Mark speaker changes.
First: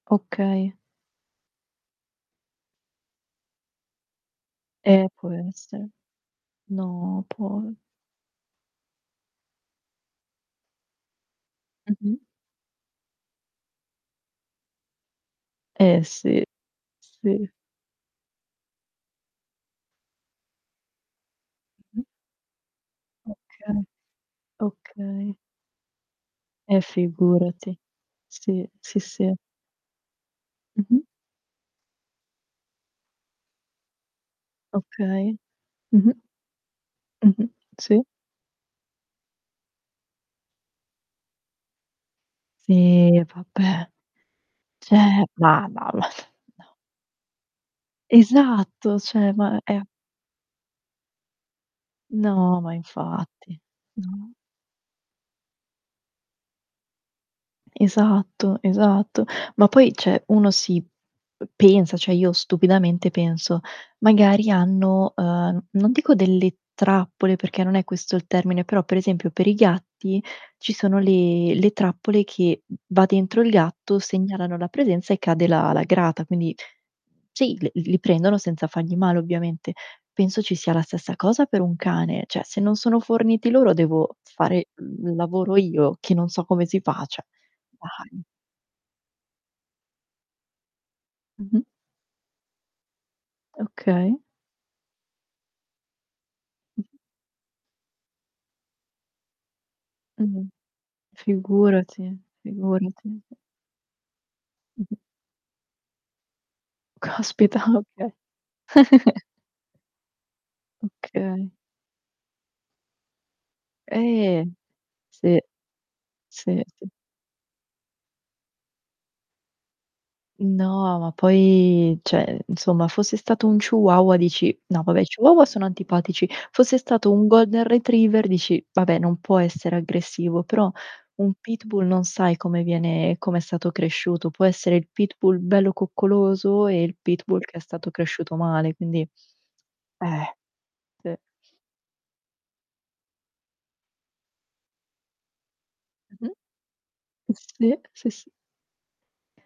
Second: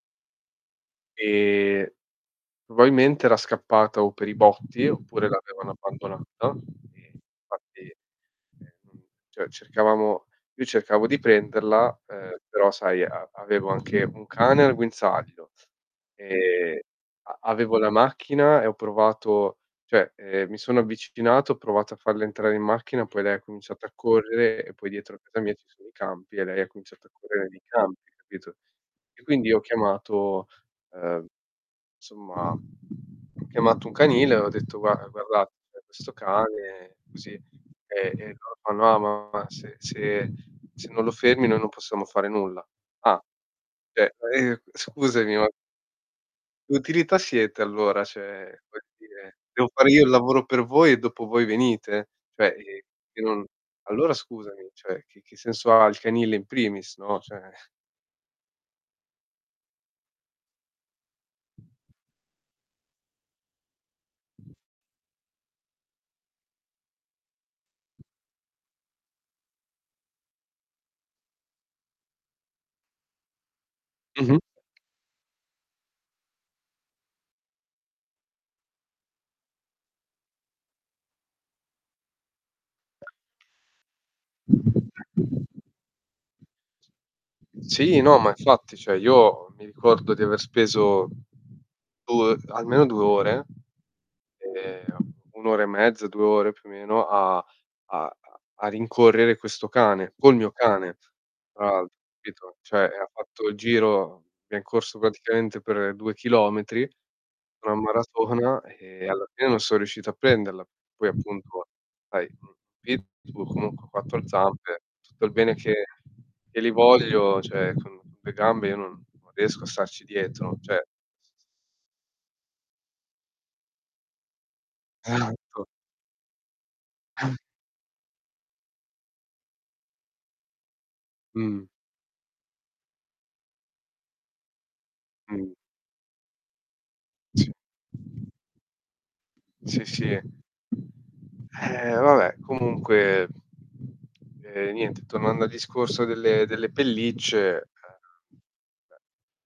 Speaker 1: Okay.
Speaker 2: Ehm, probabilmente era scappata o per i botti
Speaker 1: Eh,
Speaker 2: oppure
Speaker 1: può
Speaker 2: l'avevano
Speaker 1: essere.
Speaker 2: abbandonata e
Speaker 1: No, può.
Speaker 2: infatti e non cioè cercavamo io cercavo di prenderla,
Speaker 1: Mh-mh.
Speaker 2: ehm, però sai a avevo anche un cane al guinzaglio,
Speaker 1: Eh sì,
Speaker 2: ehm, a
Speaker 1: sì.
Speaker 2: avevo la macchina e ho provato cioè, ehm, mi sono avvicinato, ho provato a
Speaker 1: Mh-mh.
Speaker 2: farla entrare in macchina, poi lei ha
Speaker 1: Okay,
Speaker 2: cominciato a correre e poi dietro a
Speaker 1: okay.
Speaker 2: casa mia ci sono i campi e lei
Speaker 1: Eh
Speaker 2: cominciato a correre nei
Speaker 1: figurati.
Speaker 2: campi, capito?
Speaker 1: Sì, sì
Speaker 2: E
Speaker 1: sì.
Speaker 2: quindi ho chiamato,
Speaker 1: Mh-mh.
Speaker 2: ehm, somma, ho chiamato un canile e ho detto: "Guarda
Speaker 1: Okay.
Speaker 2: guardate, c'è questo
Speaker 1: Mh-mh.
Speaker 2: cane", così,
Speaker 1: Mh-mh. Sì.
Speaker 2: e, ehm, loro fanno: "Ah, ma se se se non lo fermi noi non possiamo fare nulla".
Speaker 1: Sì,
Speaker 2: "Ah,
Speaker 1: vabbè.
Speaker 2: cioè [unintelligible]
Speaker 1: Cioè
Speaker 2: scusami, ma"
Speaker 1: ma va va. No.
Speaker 2: "utilità siete allora?" Cioè, per
Speaker 1: Esatto, cioè
Speaker 2: dire,
Speaker 1: ma
Speaker 2: devo
Speaker 1: è
Speaker 2: fare io il lavoro per voi e dopo voi venite? Cioè
Speaker 1: No, ma
Speaker 2: e e non
Speaker 1: infatti.
Speaker 2: allora
Speaker 1: No.
Speaker 2: scusami, cioè che che senso ha il canile in primis, no, cioè.
Speaker 1: Esatto, esatto. Ma poi, cioè uno si p pensa, cioè io stupidamente penso. Magari hanno, ehm, non dico delle trappole perché non è questo il termine, però per esempio per i gatti ci sono le le trappole che, va dentro il gatto,
Speaker 2: Mh-mh.
Speaker 1: segnalano la presenza e cade la la grata, quindi sì l li prendono senza fargli male, ovviamente. Penso ci sia la stessa cosa per un cane, cioè se non sono forniti loro devo fare l lavoro io, che non so come si fa, cioè.
Speaker 2: Sì, no,
Speaker 1: Dai.
Speaker 2: ma infatti, cioè io mi ricordo di aver speso
Speaker 1: Mh-mh.
Speaker 2: 2 almeno 2 ore,
Speaker 1: Okay.
Speaker 2: ehm, 1 ora e mezza, 2 ore più o
Speaker 1: Mh-mh.
Speaker 2: meno a a a rincorrere questo cane. Col
Speaker 1: Mh-mh.
Speaker 2: mio cane. Fra l'altro,
Speaker 1: Figurati,
Speaker 2: capito? Cioè e ha
Speaker 1: figurati.
Speaker 2: fatto il giro, abbiam
Speaker 1: Mh-mh.
Speaker 2: corso praticamente per 2 chilometri,
Speaker 1: Caspita,
Speaker 2: una
Speaker 1: ma che
Speaker 2: maratona e alla fine non son riuscito a prenderla. Poi
Speaker 1: Okay.
Speaker 2: appunto, sai un pitbull, comunque 4
Speaker 1: Eh.
Speaker 2: zampe, tutto il
Speaker 1: Sì,
Speaker 2: bene che che
Speaker 1: sì
Speaker 2: li
Speaker 1: sì.
Speaker 2: voglio, cioè con le gambe io non non riesco a starci dietro, cioè
Speaker 1: No, ma poi cioè insomma fosse stato un chihuahua dici no vabbè i chihuahua sono
Speaker 2: [unintelligible]
Speaker 1: antipatici, fosse stato un Golden Retriever dici: "Vabbè, non può essere aggressivo", però un
Speaker 2: Mh.
Speaker 1: pitbull non sai come viene come è stato cresciuto. Può essere il pitbull
Speaker 2: Mh.
Speaker 1: bello coccoloso e il pitbull
Speaker 2: Sì.
Speaker 1: che è stato cresciuto male, quindi
Speaker 2: Sì, sì e
Speaker 1: eh. Sì.
Speaker 2: eh, vabbè comunque eh, niente tornando al discorso
Speaker 1: Mh-mh.
Speaker 2: delle delle pellicce, ehm
Speaker 1: Sì, sì sì.
Speaker 2: [unintelligible]